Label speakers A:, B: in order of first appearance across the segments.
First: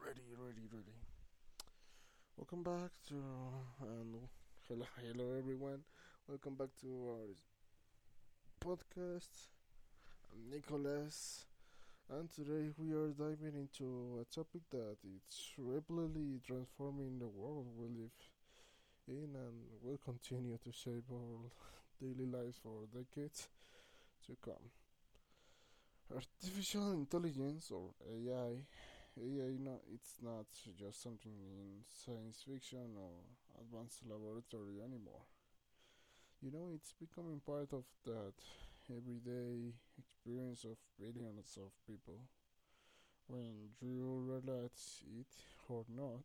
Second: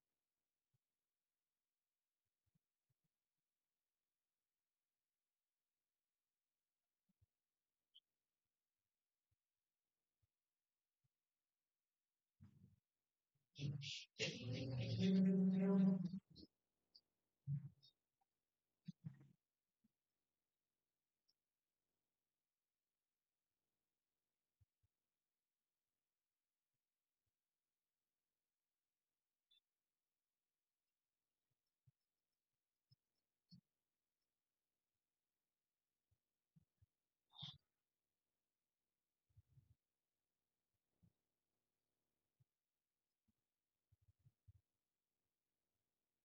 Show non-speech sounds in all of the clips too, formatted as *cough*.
A: ready. Welcome back to and hello, hello everyone. Welcome back to our podcast. I'm Nicholas, and today we are diving into a topic that is rapidly transforming the world we live in and will continue to shape our daily lives for decades to come. Artificial intelligence or AI, AI know, it's not just something in science fiction or advanced laboratory anymore. It's becoming part of that everyday experience of billions of people. When you realize it or not,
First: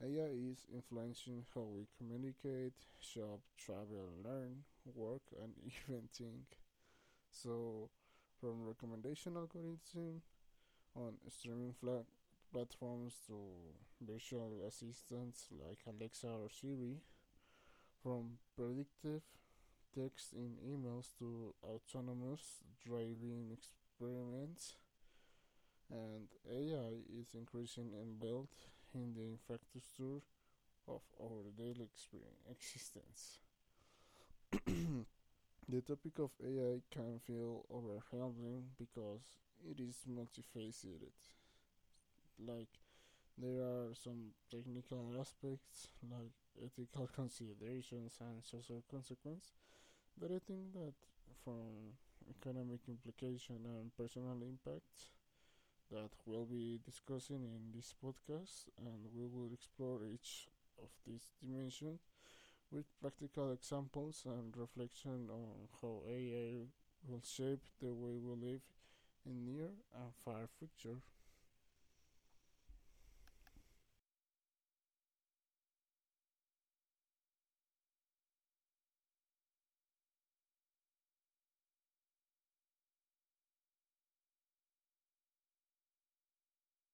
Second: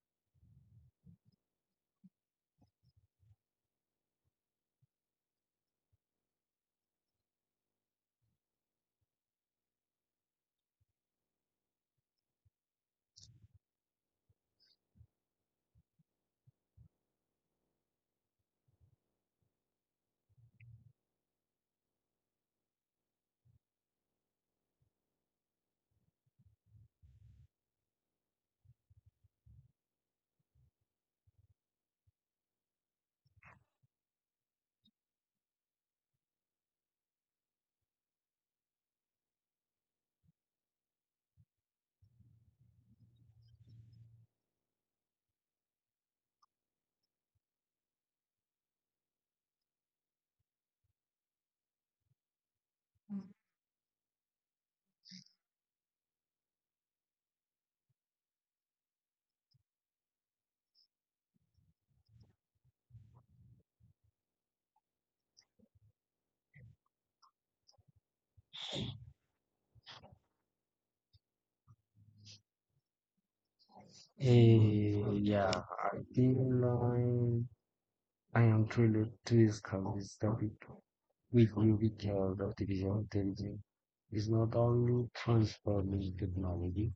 A: AI is influencing how we communicate, shop, travel, learn, work, and *laughs* even think. So, from recommendation algorithms on streaming flat platforms to virtual assistants like Alexa or Siri, from predictive text in emails to autonomous driving experiments, and AI is increasing embedded in the infrastructure of our daily existence. The topic of AI can feel overwhelming because it is multifaceted, like there are some technical aspects like ethical considerations and social consequence, but I think that from economic implication and personal impact that we'll be discussing in this podcast, and we will explore each of these dimensions with practical examples and reflection on how AI will shape the way we live in near and far future.
B: Eh, yeah, I think um, I am thrilled to discuss this topic with you because artificial intelligence is not only transforming technology,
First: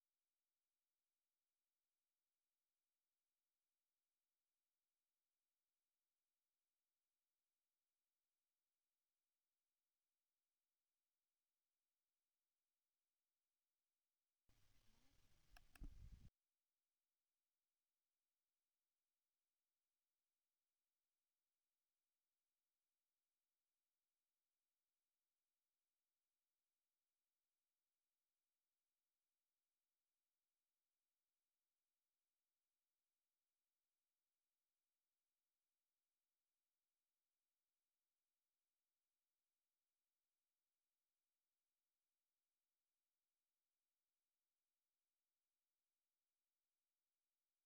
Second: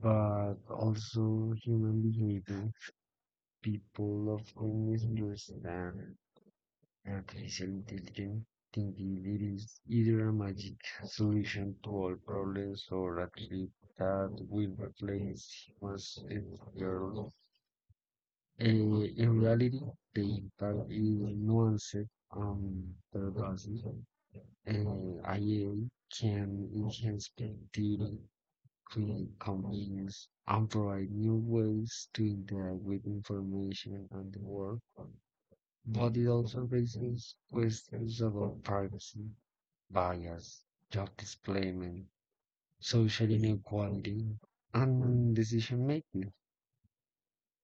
B: but also human behavior. People often misunderstand artificial intelligence, thinking it is either a magic solution to all problems or a trick that will replace human. In reality, the impact is nuanced on the body. IA can enhance productivity, create convenience, and provide new ways to interact with information and the world. But it also raises questions about privacy, bias, job displacement, social inequality, and decision making.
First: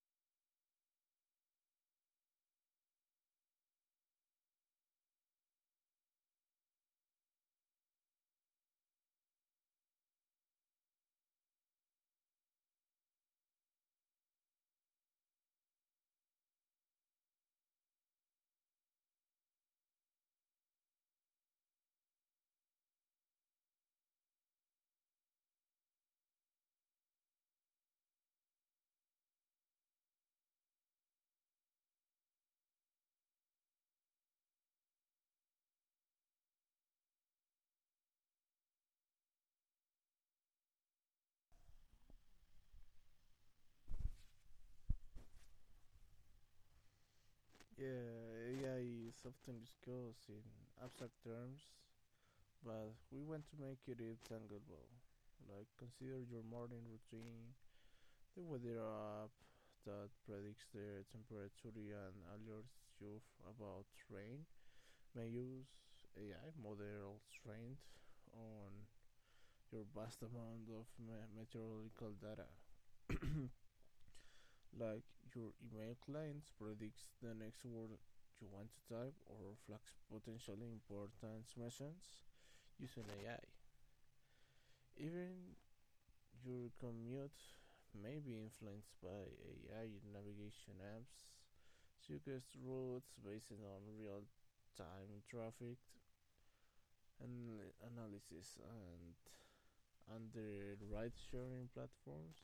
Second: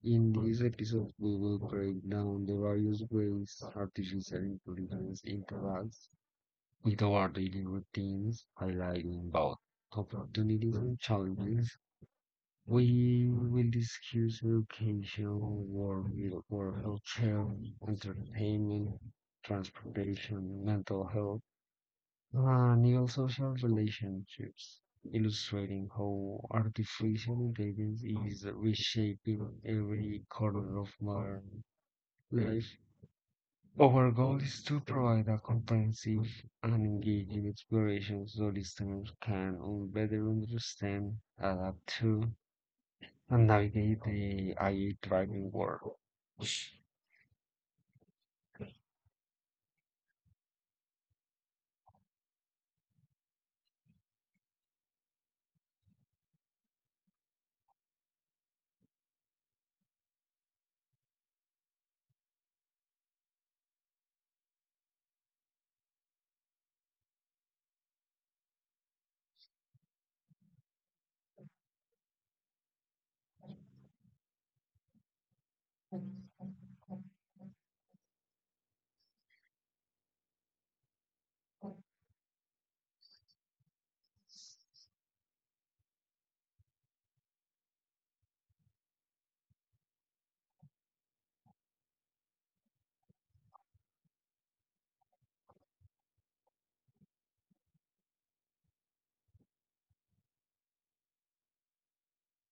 B: In this episode, we will break down the various ways artificial intelligence interacts with our daily routines, highlighting both opportunities and challenges. We will discuss education, work, healthcare, entertainment, transportation, mental health, and even social relationships, illustrating how artificial intelligence is reshaping every corner of modern like, our goal is to provide a comprehensive and engaging exploration so listeners can better understand, adapt to, and navigate the AI driving world.
A: Yeah, AI is often discussed in abstract terms, but we want to make it tangible. Like consider your morning routine, the weather app that predicts the temperature and alerts you about rain. May use AI models trained on your vast amount of meteorological data. *clears throat* *coughs* Like your email clients predicts the next word you want to type or flags potentially important mentions using AI. Even your commute may be influenced by AI navigation apps, suggest routes based on real-time traffic and analysis, and under ride-sharing platforms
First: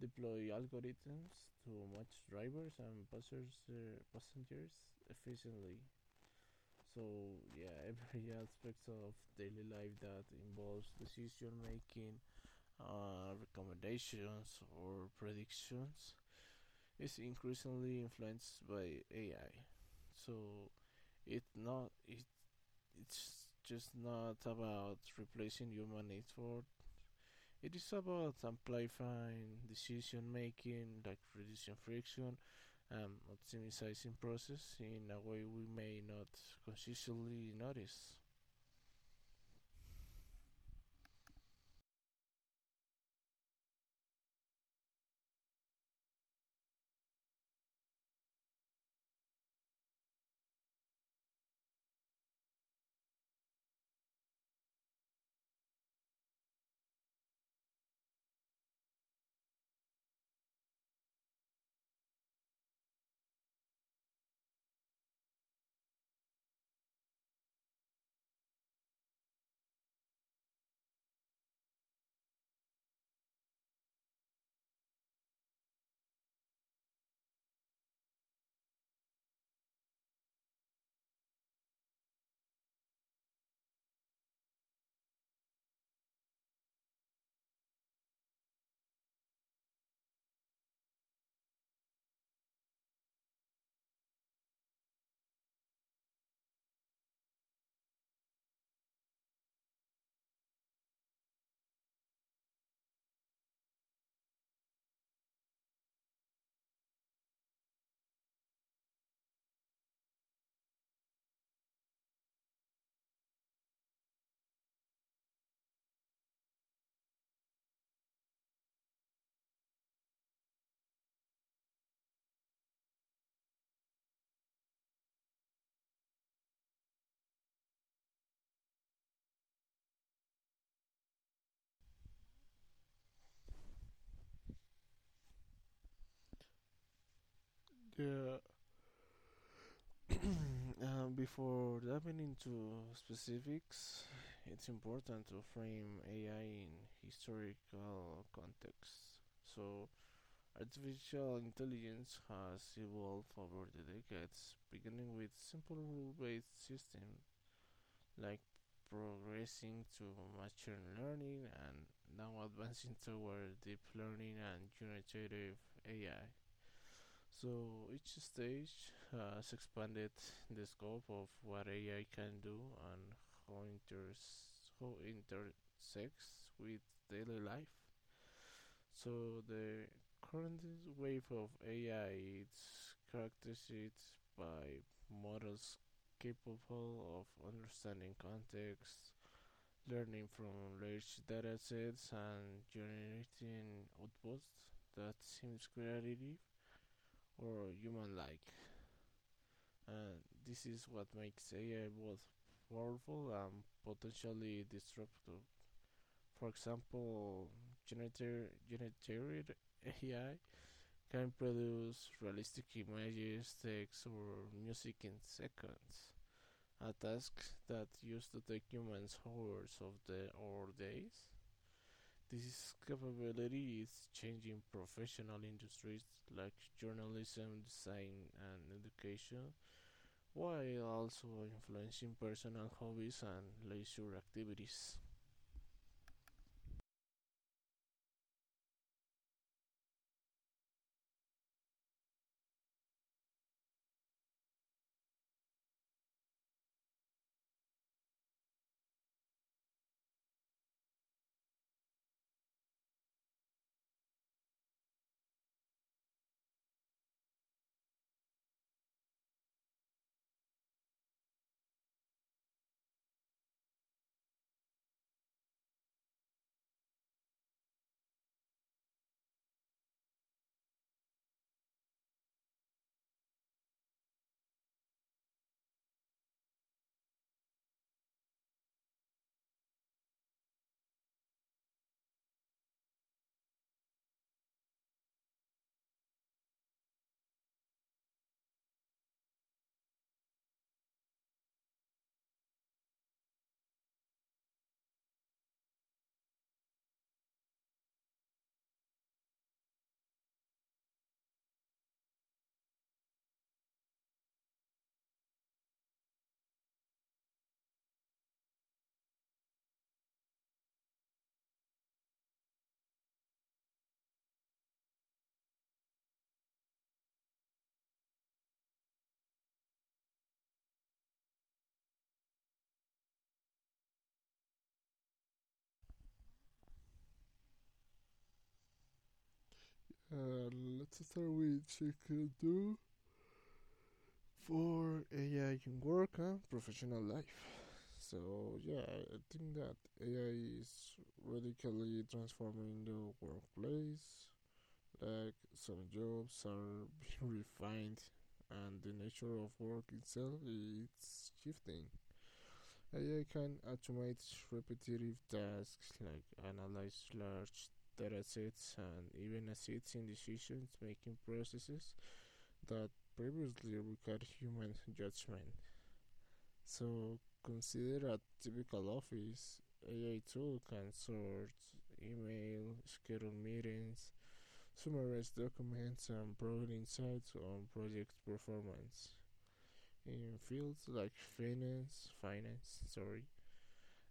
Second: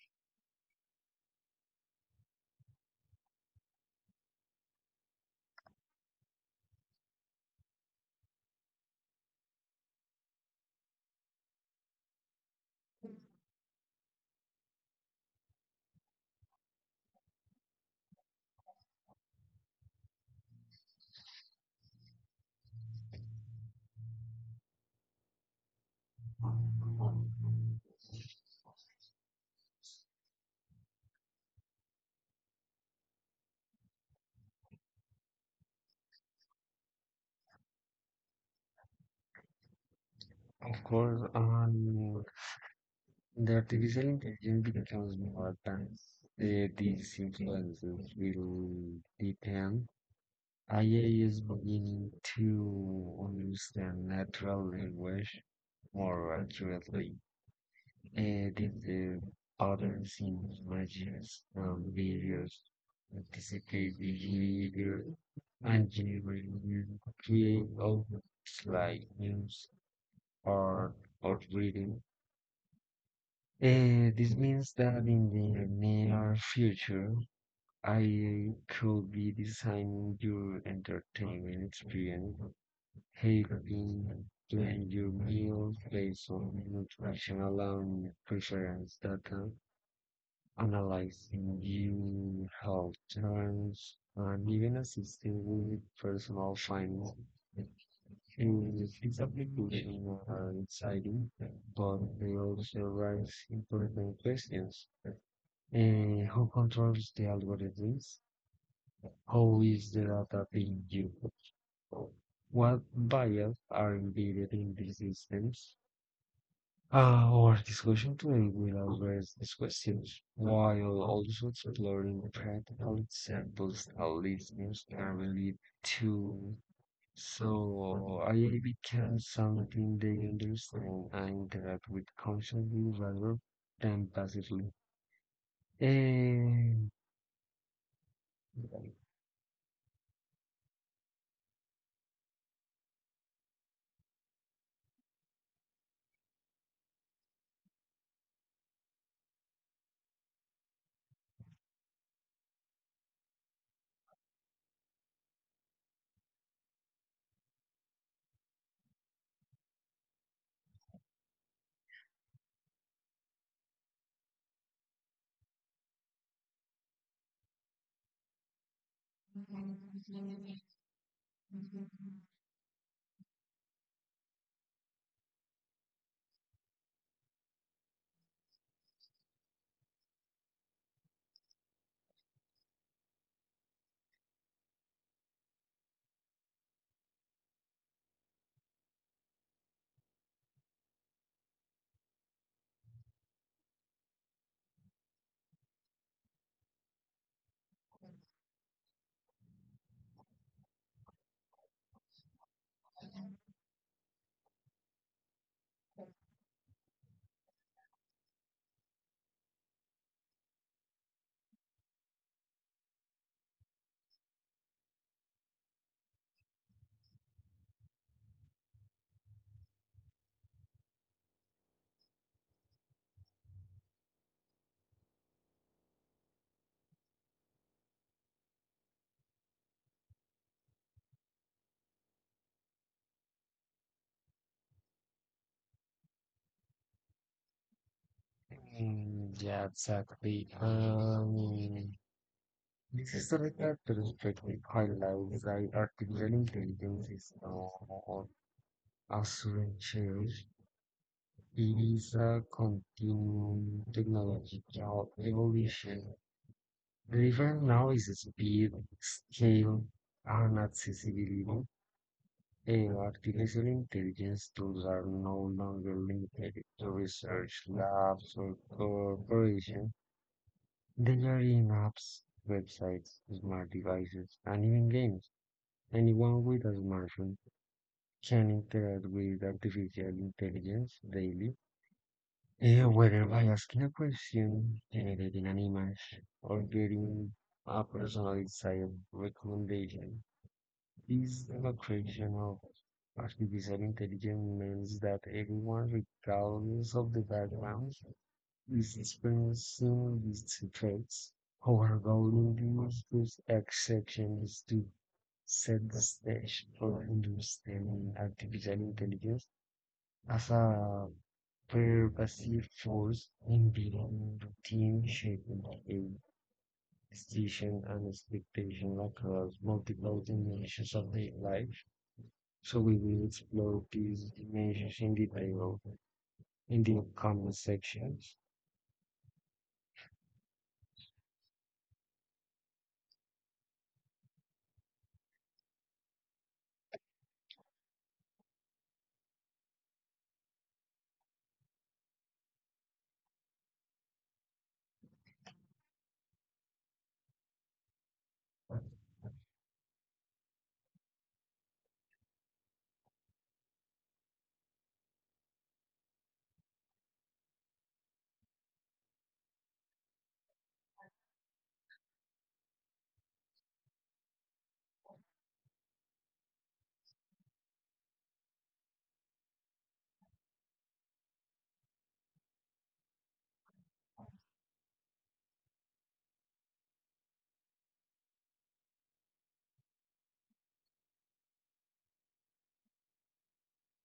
A: deploy algorithms to match drivers and passengers efficiently. So yeah, *laughs* every aspect of daily life that involves decision making, recommendations or predictions is increasingly influenced by AI. So it not it, it's just not about replacing human needs for it is about amplifying decision making, like reducing friction and optimizing process in a way we may not consciously notice.
B: Of course, the artificial intelligence becomes more advanced. These influences will depend. IA is beginning to understand natural language more accurately. Did the other things images and videos anticipate the leader engineering create objects like news, art, or reading? This means that in the near future, I could be designing your entertainment experience, helping plan your meals based on nutritional and preference data. Analyzing new health terms and even assisting with personal finance is this application are exciting, but they also raise important questions. Who controls the algorithms? How is the data being used? What bias are embedded in these systems? Our discussion today will address these questions while also exploring practical examples that listeners can relate to, so I become something they understand and interact with consciously rather than passively. And
A: Yeah. *coughs* Before diving into specifics, it's important to frame AI in historical context. So, artificial intelligence has evolved over the decades, beginning with simple rule based systems, like progressing to machine learning and now advancing toward deep learning and generative AI. So each stage has expanded the scope of what AI can do and how, inters- how it intersects with daily life. So the current wave of AI is characterized by models capable of understanding context, learning from large datasets, and generating outputs that seem creative or human-like. And this is what makes AI both powerful and potentially disruptive. For example, generative AI can produce realistic images, text, or music in seconds, a task that used to take humans hours of the or days. Discoverability is changing professional industries like journalism, design, and education, while also influencing personal hobbies and leisure activities.
B: mm, yeah, exactly. This is the right perspective highlights that artificial intelligence is now of sutures. It is a continuing technological evolution, driven now is speed, scale, and accessibility. And artificial intelligence tools are no longer limited to research labs or corporations. They are in apps, websites, smart devices, and even games. Anyone with a smartphone can interact with artificial intelligence daily. Whether by asking a question, generating an image, or getting a personalized recommendation, this demonstration of artificial intelligence means that everyone, regardless of the background, is experiencing these effects. Our goal in this exception is to set the stage for understanding artificial intelligence as a pervasive force embedding routine, shaping a decision and expectation across multiple dimensions of daily life. So we will explore these dimensions in detail in the upcoming sections.
A: Uh, let's start with Chikadu for AI in work and professional life. So yeah, I think that AI is radically transforming the workplace. Like some jobs are *laughs* being refined and the nature of work itself is shifting. AI can automate repetitive tasks like analyze large datasets, and even assist in decision-making processes that previously required human judgment. So consider a typical office. AI tool can sort email, schedule meetings, summarize documents, and provide insights on project performance. In fields like finance,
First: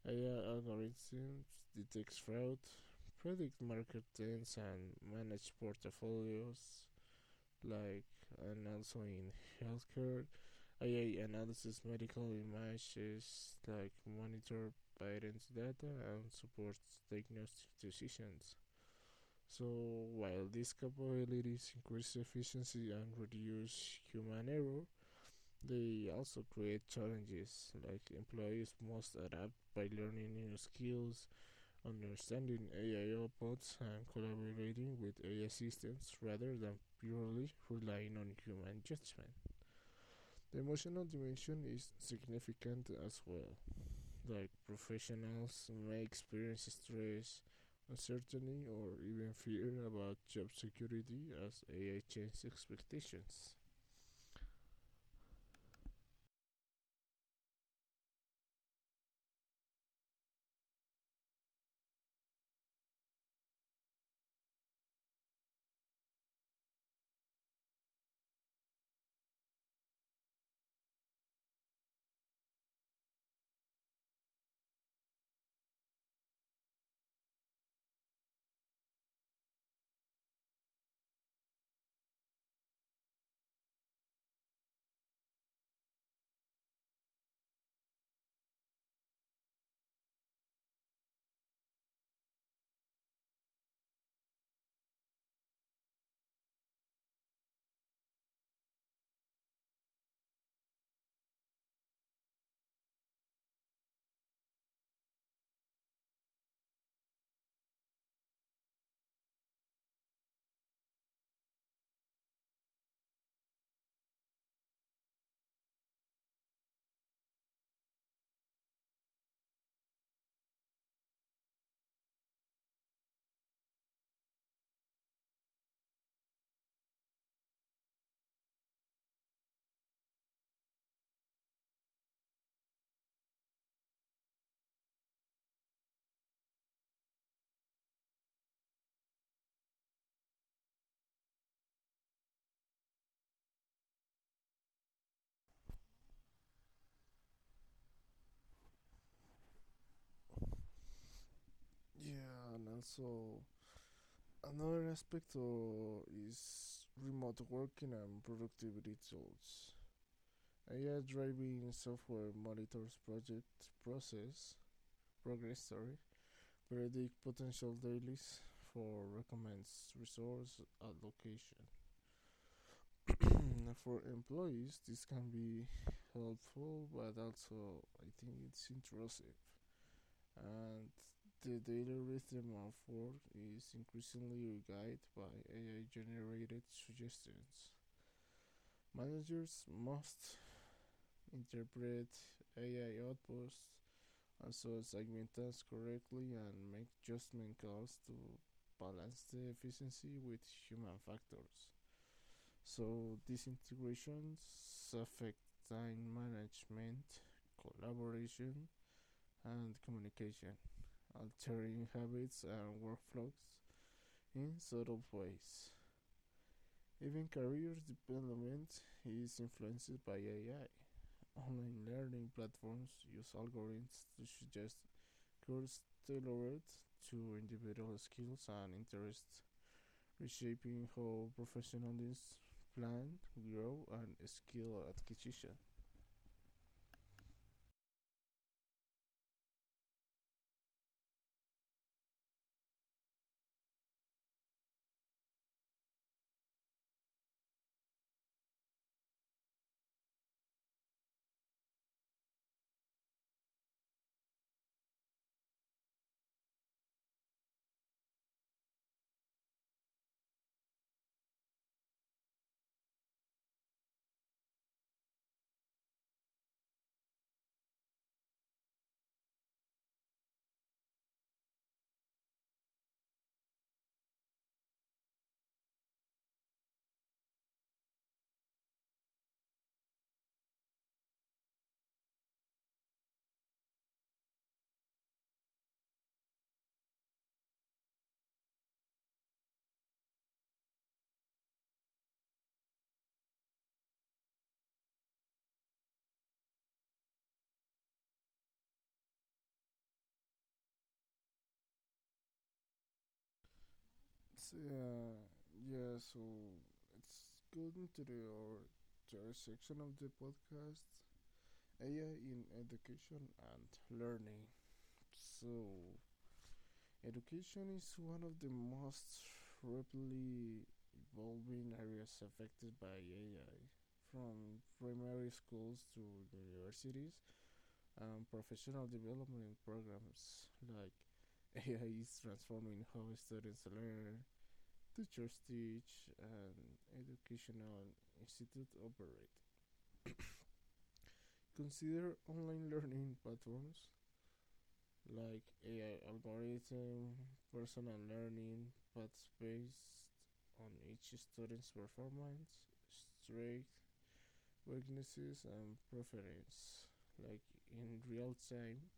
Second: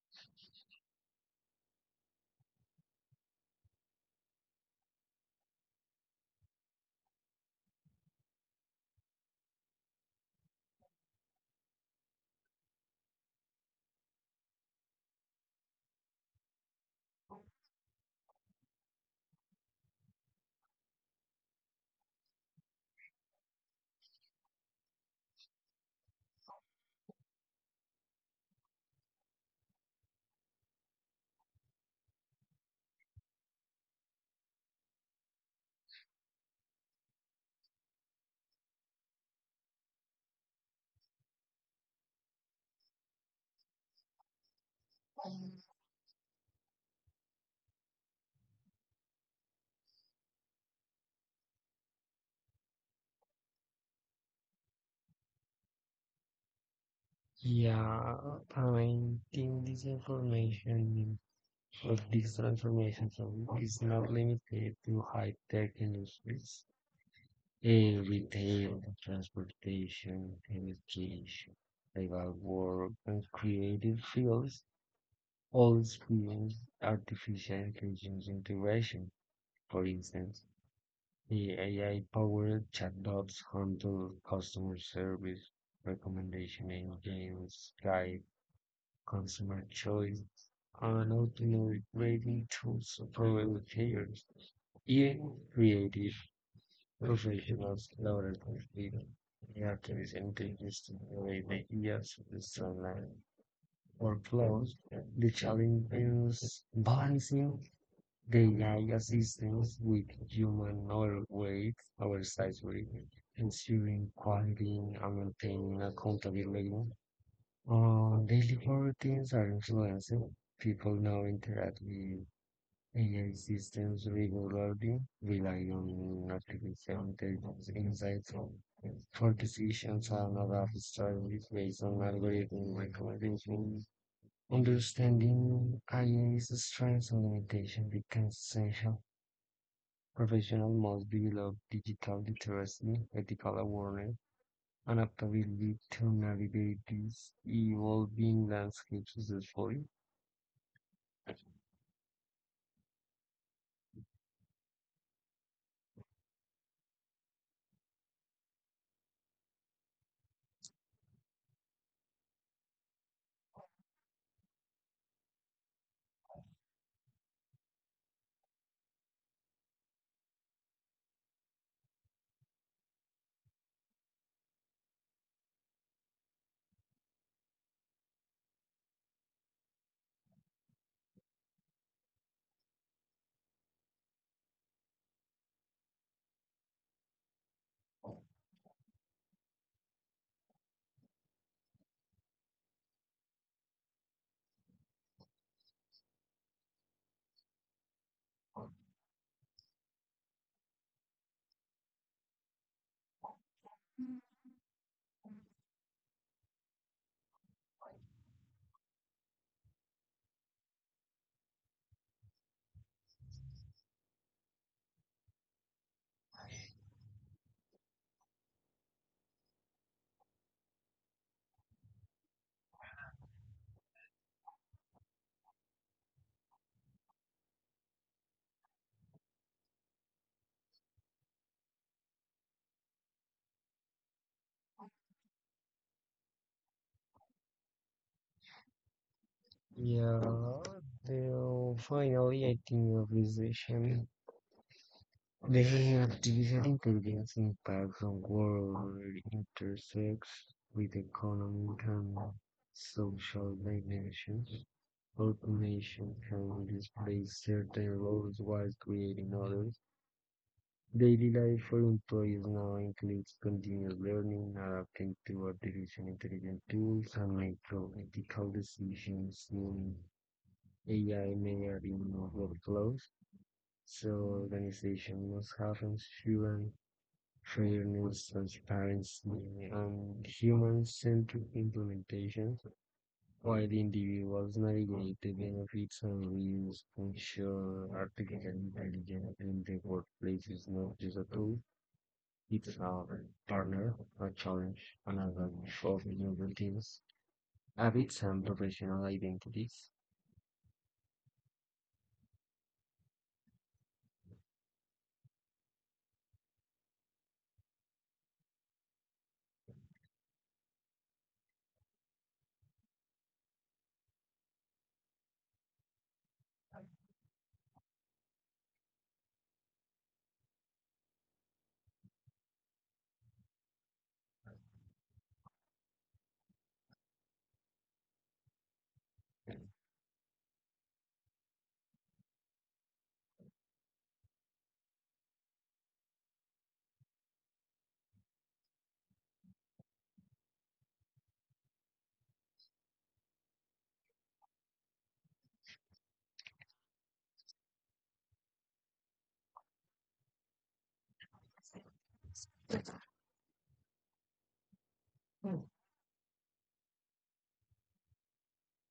A: AI algorithms detect fraud, predict market trends, and manage portfolios. Like and also in healthcare, AI analysis medical images, like monitor patient data and supports diagnostic decisions. So while these capabilities increase efficiency and reduce human error, they also create challenges, like employees must adapt by learning new skills, understanding AI robots, and collaborating with AI systems rather than purely relying on human judgment. The emotional dimension is significant as well. Like professionals may experience stress, uncertainty, or even fear about job security as AI changes expectations.
B: Yeah, I think this information or these transformations is not limited to high tech industries. Eh, retail, transportation, education, legal work, and creative fields all experience artificial intelligence integration. For instance, the AI-powered chatbots handle customer service, recommendation engines, guide consumer choice, and automated rating tools for educators. Even creative Usually he was lauded for freedom. He actually encouraged the way the years of Israel were closed, the Chaldeans balancing the assistance with human oil weight oversized weight, ensuring quality and maintaining accountability. Daily routines are influenced. People now interact with AI systems regularly rely on artificial intelligence insights for decisions and other strategies based on algorithm recommendation. Understanding IA's strengths and limitations becomes essential. Professionals must develop digital literacy, ethical awareness, and adaptability to navigate these evolving landscapes successfully.
A: Yeah, and also another aspect, is remote working and productivity tools. AI driven software monitors project process progress, sorry, predict potential dailies for recommends resource allocation. *coughs* For employees, this can be helpful, but also I think it's intrusive. And the daily rhythm of work is increasingly guided by AI generated suggestions. Managers must interpret AI outputs and so segment tasks correctly and make adjustment calls to balance the efficiency with human factors. So these integrations affect time management, collaboration, and communication, altering habits and workflows in subtle ways. Even career development is influenced by AI. Online learning platforms use algorithms to suggest courses tailored to individual skills and interests, reshaping how professionals plan, grow, and skill acquisition.
B: Yeah, finally, I think of this session the artificial intelligence impacts on world intersects with economic and social dimensions. Automation can displace certain roles while creating others. Daily life for employees now includes continuous learning, adapting to artificial intelligence tools, and making ethical decisions in AI may add in workflows. So organizations must have insurance training, transparency, and human-centric implementation, while individuals navigate the benefits and risks, ensure artificial intelligence in the workplace is not just a tool, it's a partner, a challenge, and a way of new routines, habits, and professional identities.
A: Yeah, yeah. So it's good into the our third section of the podcast. AI in education and learning. So, education is one of the most rapidly evolving areas affected by AI, from primary schools to universities and professional development programs. *laughs* AI is transforming how students learn, teachers teach, and educational institutes operate. Consider online learning platforms like AI algorithm, personal learning, but based on each student's performance, strengths, weaknesses, and preference. Like in real time,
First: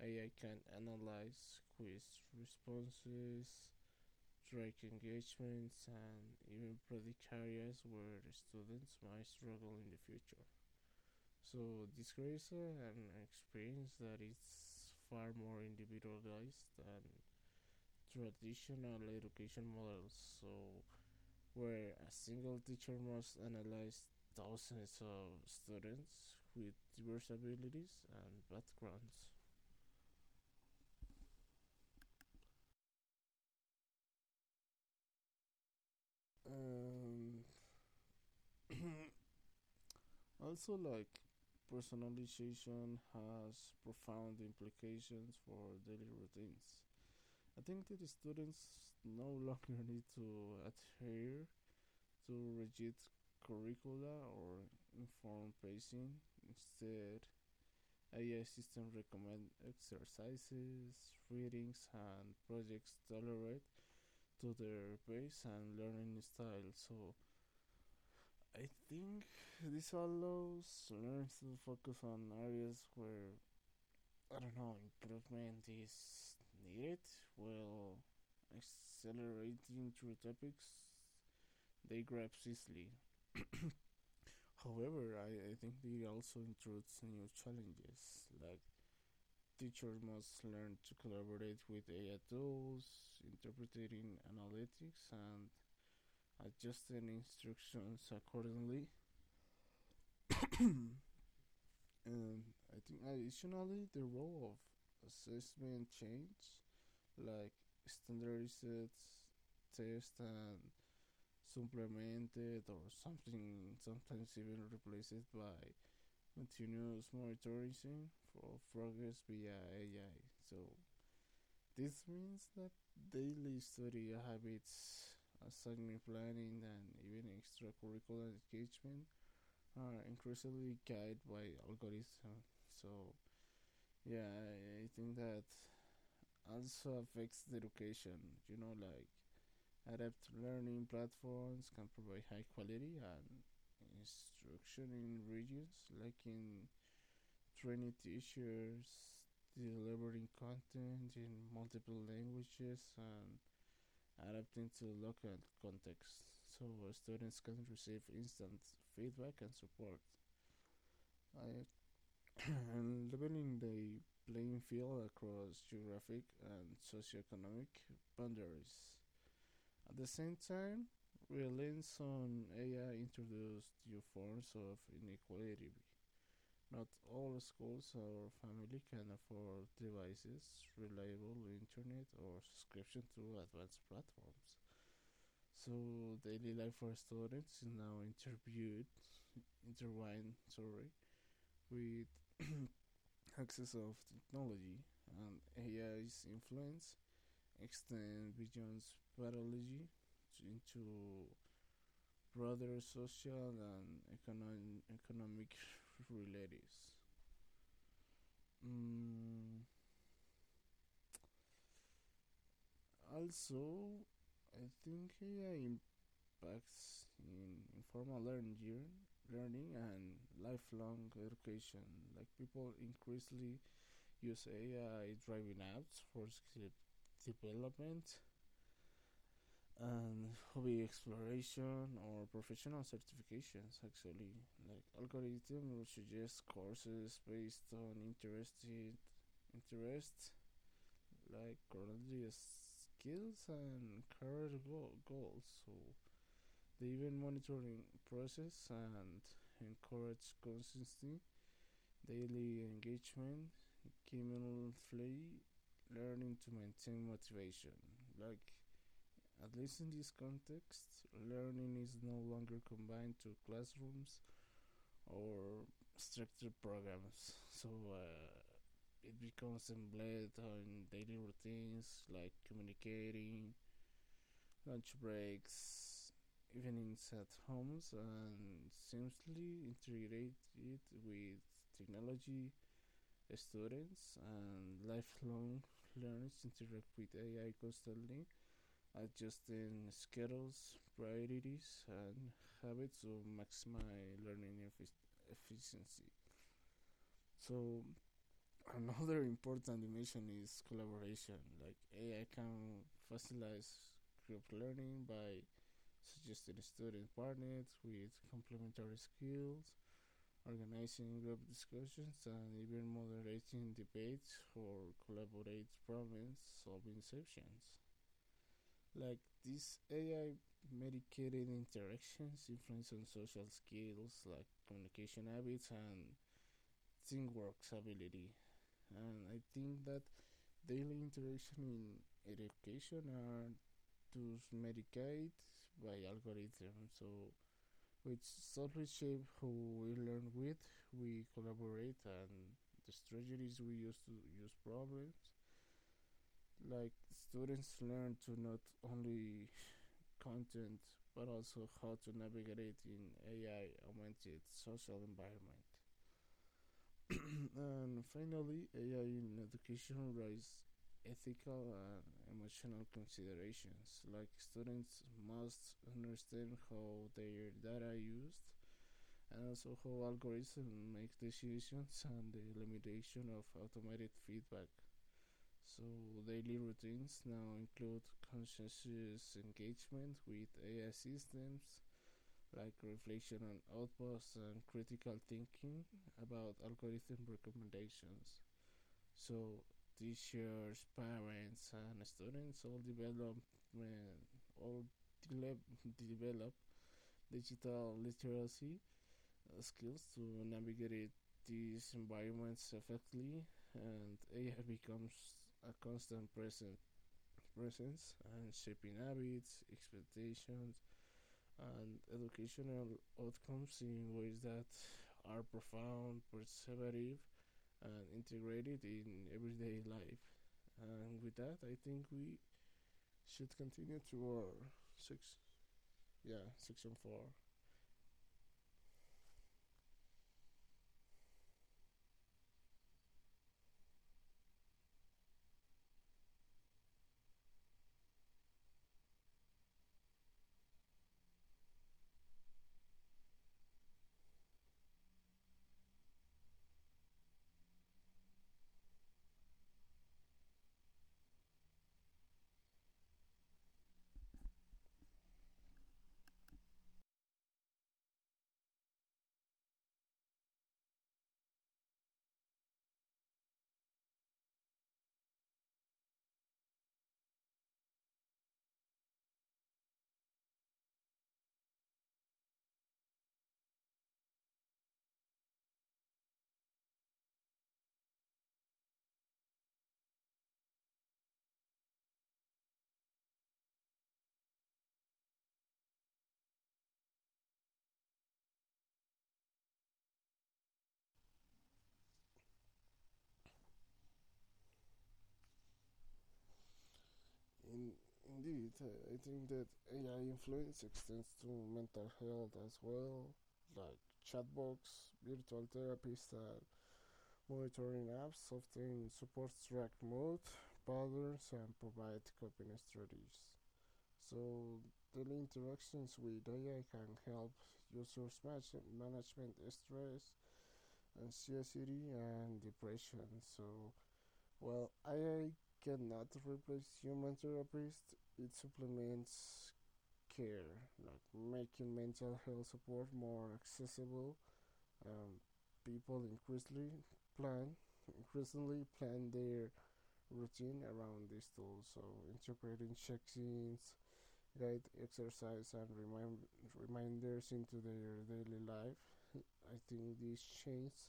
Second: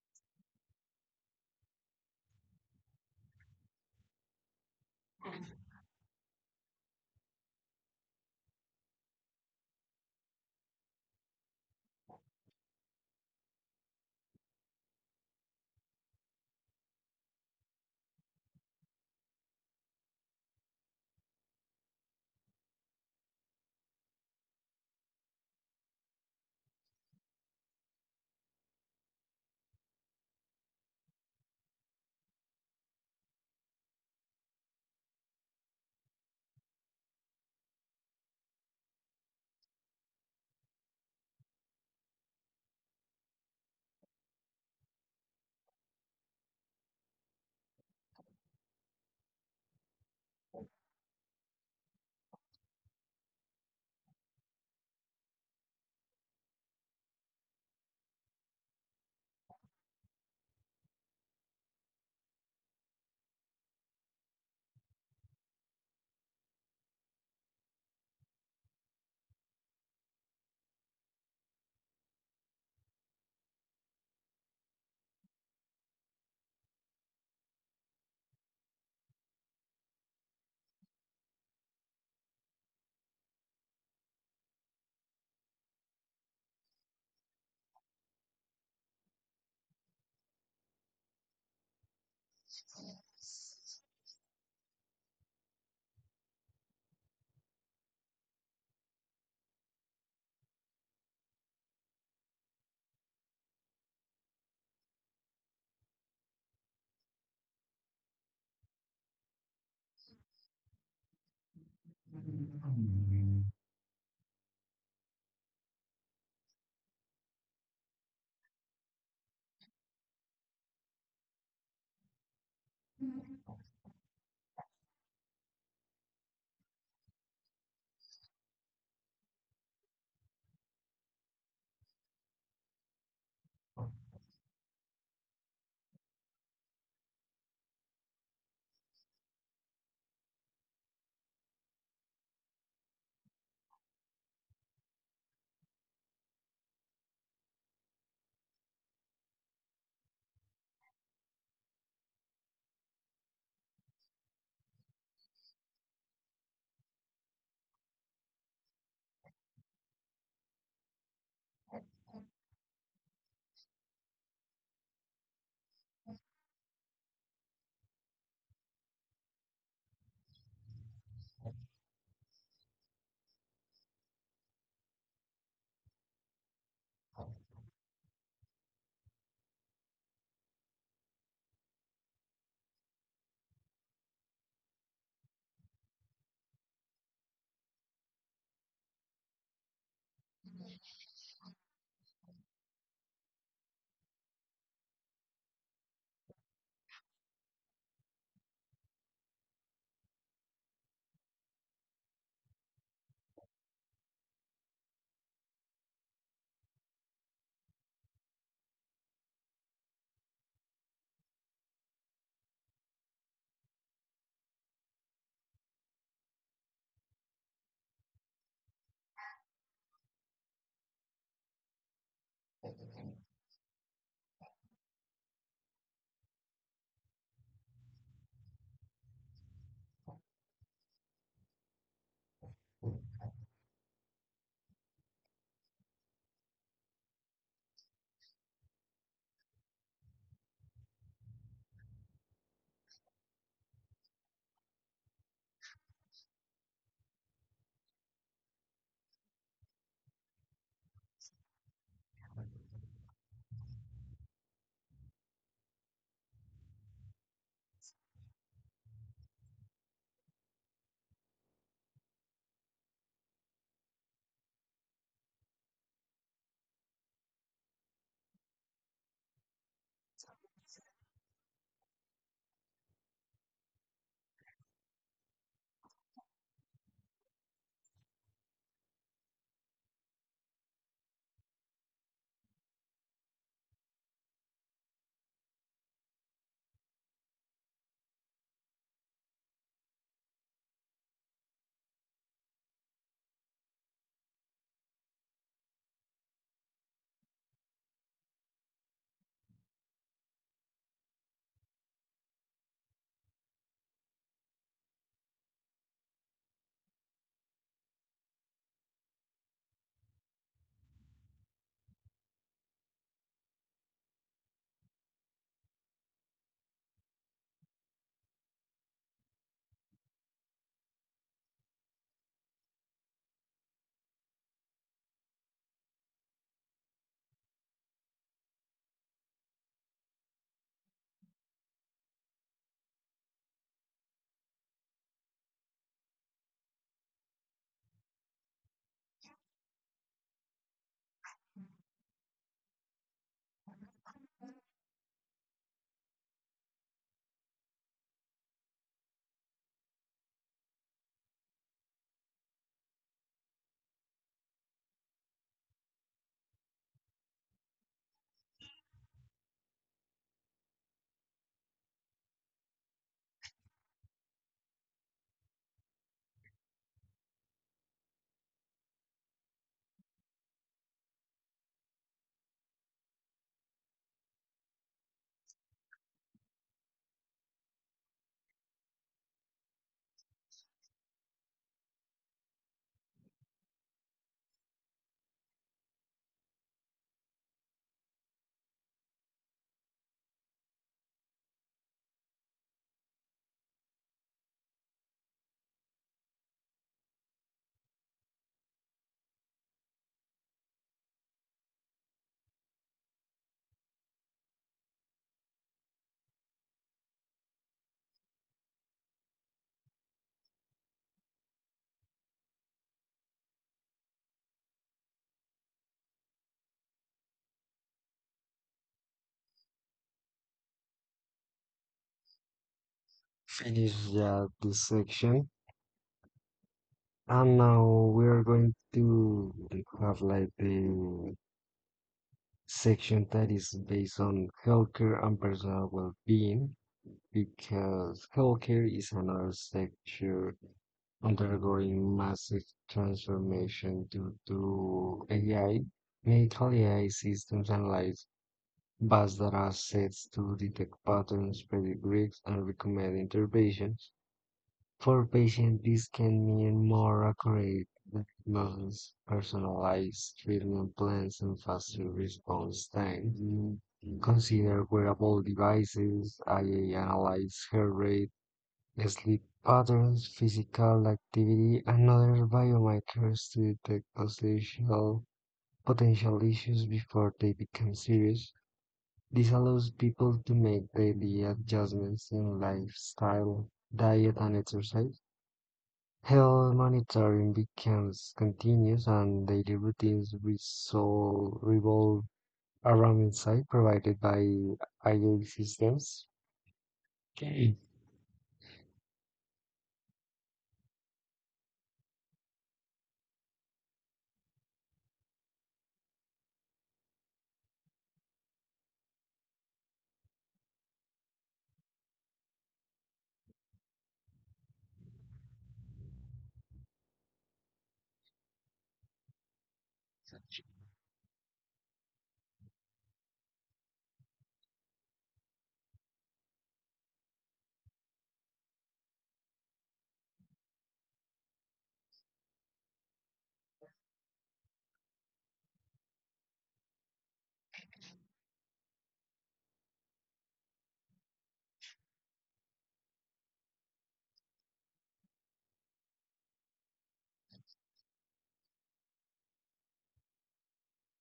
A: AI can analyze quiz responses, track engagements, and even predict areas where the students might struggle in the future. So this creates an experience that is far more individualized than traditional education models, so where a single teacher must analyze thousands of students with diverse abilities and backgrounds. Um, Also, personalization has profound implications for daily routines. I think that the students no *laughs* longer need to adhere to rigid curricula or informed pacing. Instead, AI system recommend exercises, readings, and projects tailored to their pace and learning style. So I think this allows learners to focus on areas where I don't know improvement is needed, while accelerating through topics they grasp easily. However, I think they also introduce new challenges, teachers must learn to collaborate with AI tools, interpreting analytics, and adjusting instructions accordingly. And I think additionally, the role of assessment change, like standardized tests and supplemented or
B: Mm.
A: something sometimes even replaced by continuous monitoring for progress via AI. So this means that daily study habits, assignment planning, and even extracurricular engagement are increasingly guided by algorithms. So, yeah, think that also affects the education. Like adept learning platforms can provide high quality and instruction in regions like in training teachers, delivering content in multiple languages, and adapting to local context, so students can receive instant feedback and support. I, *coughs* and leveling the playing field across geographic and socioeconomic boundaries. At the same time, reliance on AI introduced new forms of inequality. Not all schools or family can afford devices, reliable internet, or subscription to advanced platforms. So daily life for students is now intertwined, with access of technology, and AI's influence extend beyond biology into broader social and economic *laughs* realities. Mm, Also, I think AI impacts in informal learning and lifelong education. Like people increasingly use AI driving apps for skill development and hobby exploration or professional certifications, actually like algorithm will suggest courses based on interested interests, like currently skills and career goals. So they even monitoring process and encourage consistency, daily engagement, continually learning to maintain motivation. Like at least in this context, learning is no longer combined to classrooms or structured programs. *laughs* So it becomes embedded in daily routines like communicating, lunch breaks, evenings at homes, and seamlessly integrated with technology. Students and lifelong learners interact with AI constantly, adjusting schedules, priorities, and habits to maximize learning efficiency. So another important dimension is collaboration. Like AI can facilitate group learning by suggested student partners with complementary skills, organizing group discussions, and even moderating debates or collaborate problem solving sessions. Like these AI medicated interactions influence on social skills like communication habits and teamwork ability. And I think that daily interaction in education are to medicate by algorithms, so with solid shape who we learn with, we collaborate, and the strategies we use to use problems. Like students learn to not only content but also how to navigate in AI augmented social environment. *coughs* And finally, AI in education raises ethical and emotional considerations. Like students must understand how their data are used, and also how algorithms make decisions and the limitation of automated feedback. So daily routines now include conscientious engagement with AI systems like reflection on outputs and critical thinking about algorithm recommendations. So teachers, parents, and students all uh, all de- develop digital literacy skills to navigate these environments effectively, and AI becomes a constant present presence and shaping habits, expectations, and educational outcomes in ways that are profound, perceptive, and integrated in everyday life. And with that, I think we should continue
B: Finish
A: to our
B: this
A: six,
B: section,
A: yeah, section four.
B: and now we're going to have like the section that is based on healthcare and personal well-being, because healthcare is another sector undergoing massive transformation due to AI. Medical AI systems analyze vast data sets to detect patterns, predict risks, and recommend interventions. For patients, this can mean more accurate diagnosis, personalized treatment plans, and faster response times. Mm-hmm. Consider wearable devices, IA analyze heart rate, sleep patterns, physical activity, and other biomarkers to detect potential issues before they become serious. This allows people to make daily adjustments in lifestyle, diet, and exercise. Health monitoring becomes continuous, and daily routines revolve around insight provided by AI systems. Okay.
A: In, indeed, I think that AI influence extends to mental health as well, like chatbots, virtual therapists, and monitoring apps often support track mood, patterns, and provide coping strategies. So daily interactions with AI can help users management stress, anxiety, and depression. So well, AI cannot replace human therapists. It supplements care, like making mental health support more accessible. Um, People plan increasingly plan their routine around these tools. So integrating check-ins, guide exercise, and reminders into their daily life. I think this changes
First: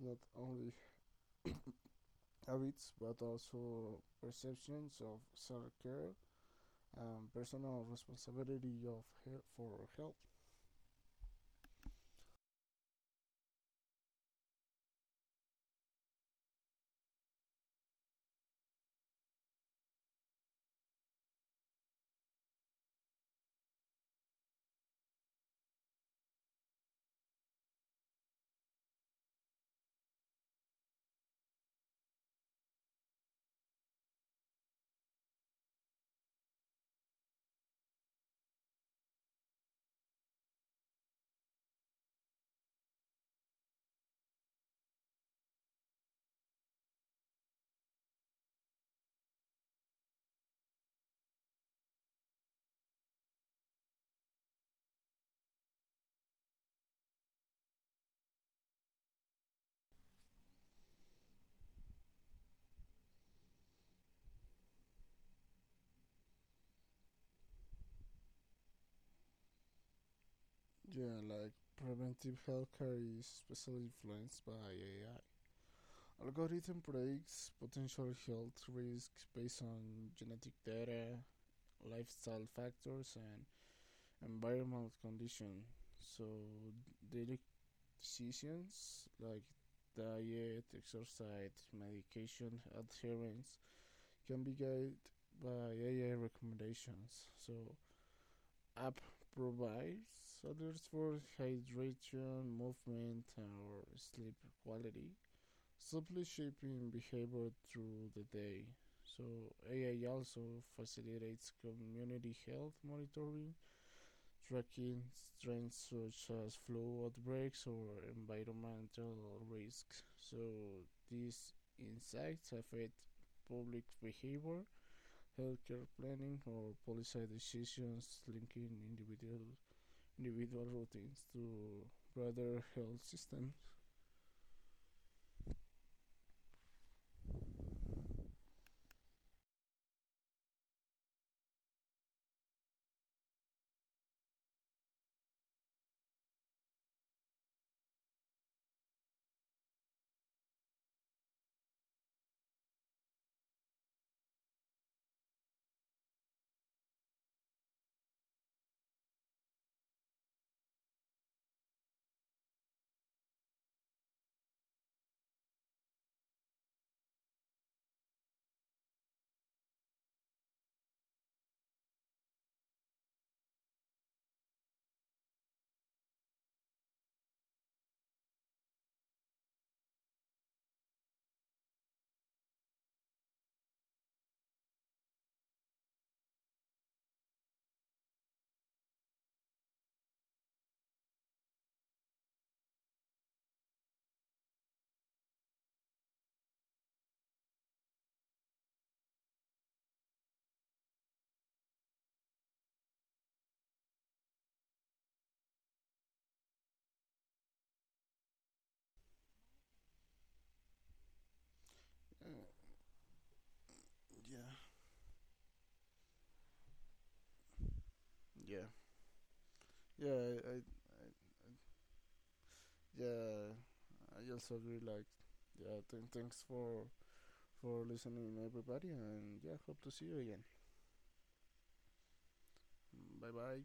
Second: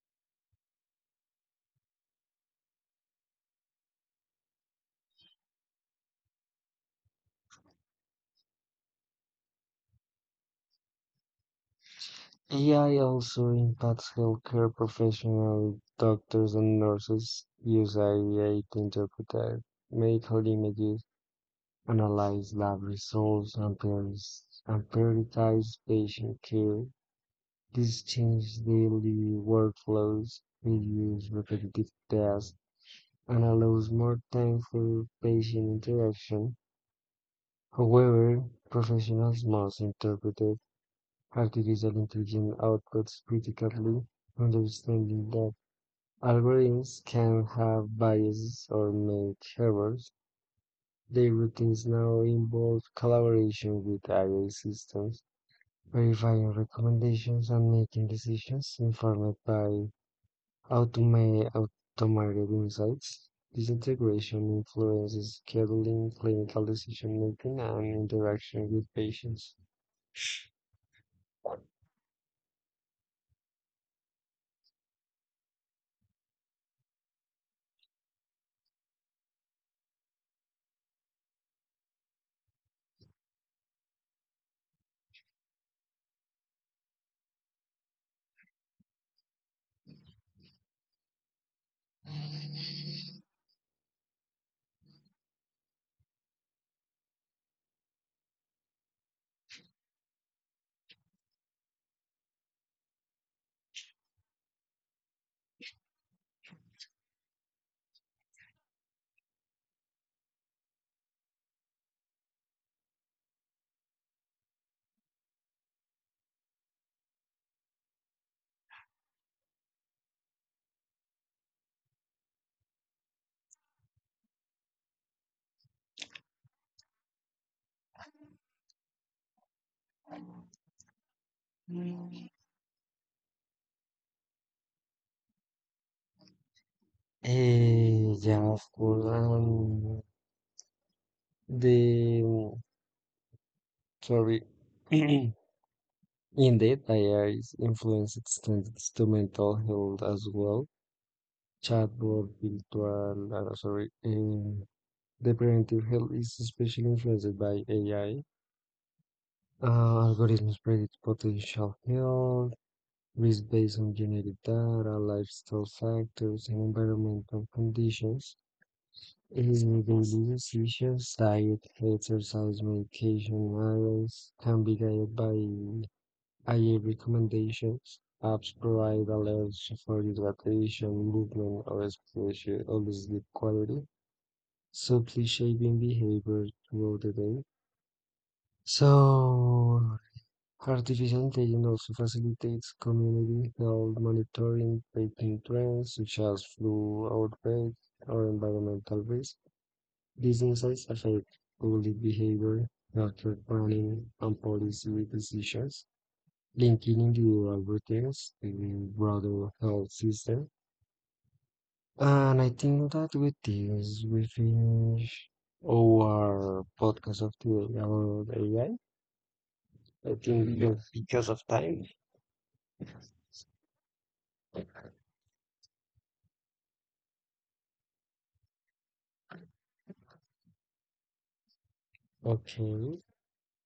A: not only habits but also perceptions of self-care, personal responsibility of health for health.
B: AI also impacts healthcare professionals, doctors and nurses use AI to interpret medical images, analyze lab results, and prioritize patient care. This changes daily workflows, reduce repetitive tasks, and allows more time for patient interaction; however, professionals must interpret artificial intelligence outputs critically, understanding that algorithms can have biases or make errors. Their routines now involve collaboration with AI systems, verifying recommendations and making decisions informed by Automate, automated insights. This integration influences scheduling, clinical decision-making, and interaction with patients.
A: Yeah, like preventive healthcare is especially influenced by AI. Algorithm predicts potential health risks based on genetic data, lifestyle factors, and environmental conditions. So daily decisions like diet, exercise, medication adherence can be guided by AI recommendations. So app provides others for hydration, movement, or sleep quality, simply shaping behavior through the day. So, AI also facilitates community health monitoring, tracking trends such as flu outbreaks or environmental risks. So, these insights affect public behavior, healthcare planning, or policy decisions linking individual routines to
B: Mm.
A: broader health systems.
B: Eh, yeah, of course. The sorry, *clears throat* indeed, AI is influenced standards to mental health as well. Chatbot, virtual, sorry, the preventive health is especially influenced by AI. Uh, Algorithms predict potential health, risk based on genetic data, lifestyle factors, and environmental conditions. Aiding daily decisions, diet, exercise, medication, levels can be guided by IA recommendations. Apps provide alerts for hydration, movement, or exposure, or sleep quality, subtly shaping behavior throughout the day. So, artificial intelligence also facilitates community health monitoring by paying trends such as flu outbreaks or environmental risk. These insights affect public behavior, healthcare planning, and policy decisions, linking individual routines to the broader health system.
A: Uh,
B: And I think that with this, we
A: yeah,
B: finish our podcast of today about AI.
A: yeah,
B: I
A: yeah.
B: I think because of time.
A: Yeah. I also agree. Yeah. Thanks for listening, everybody, and yeah. Hope to see you again.
B: Okay.
A: Bye bye.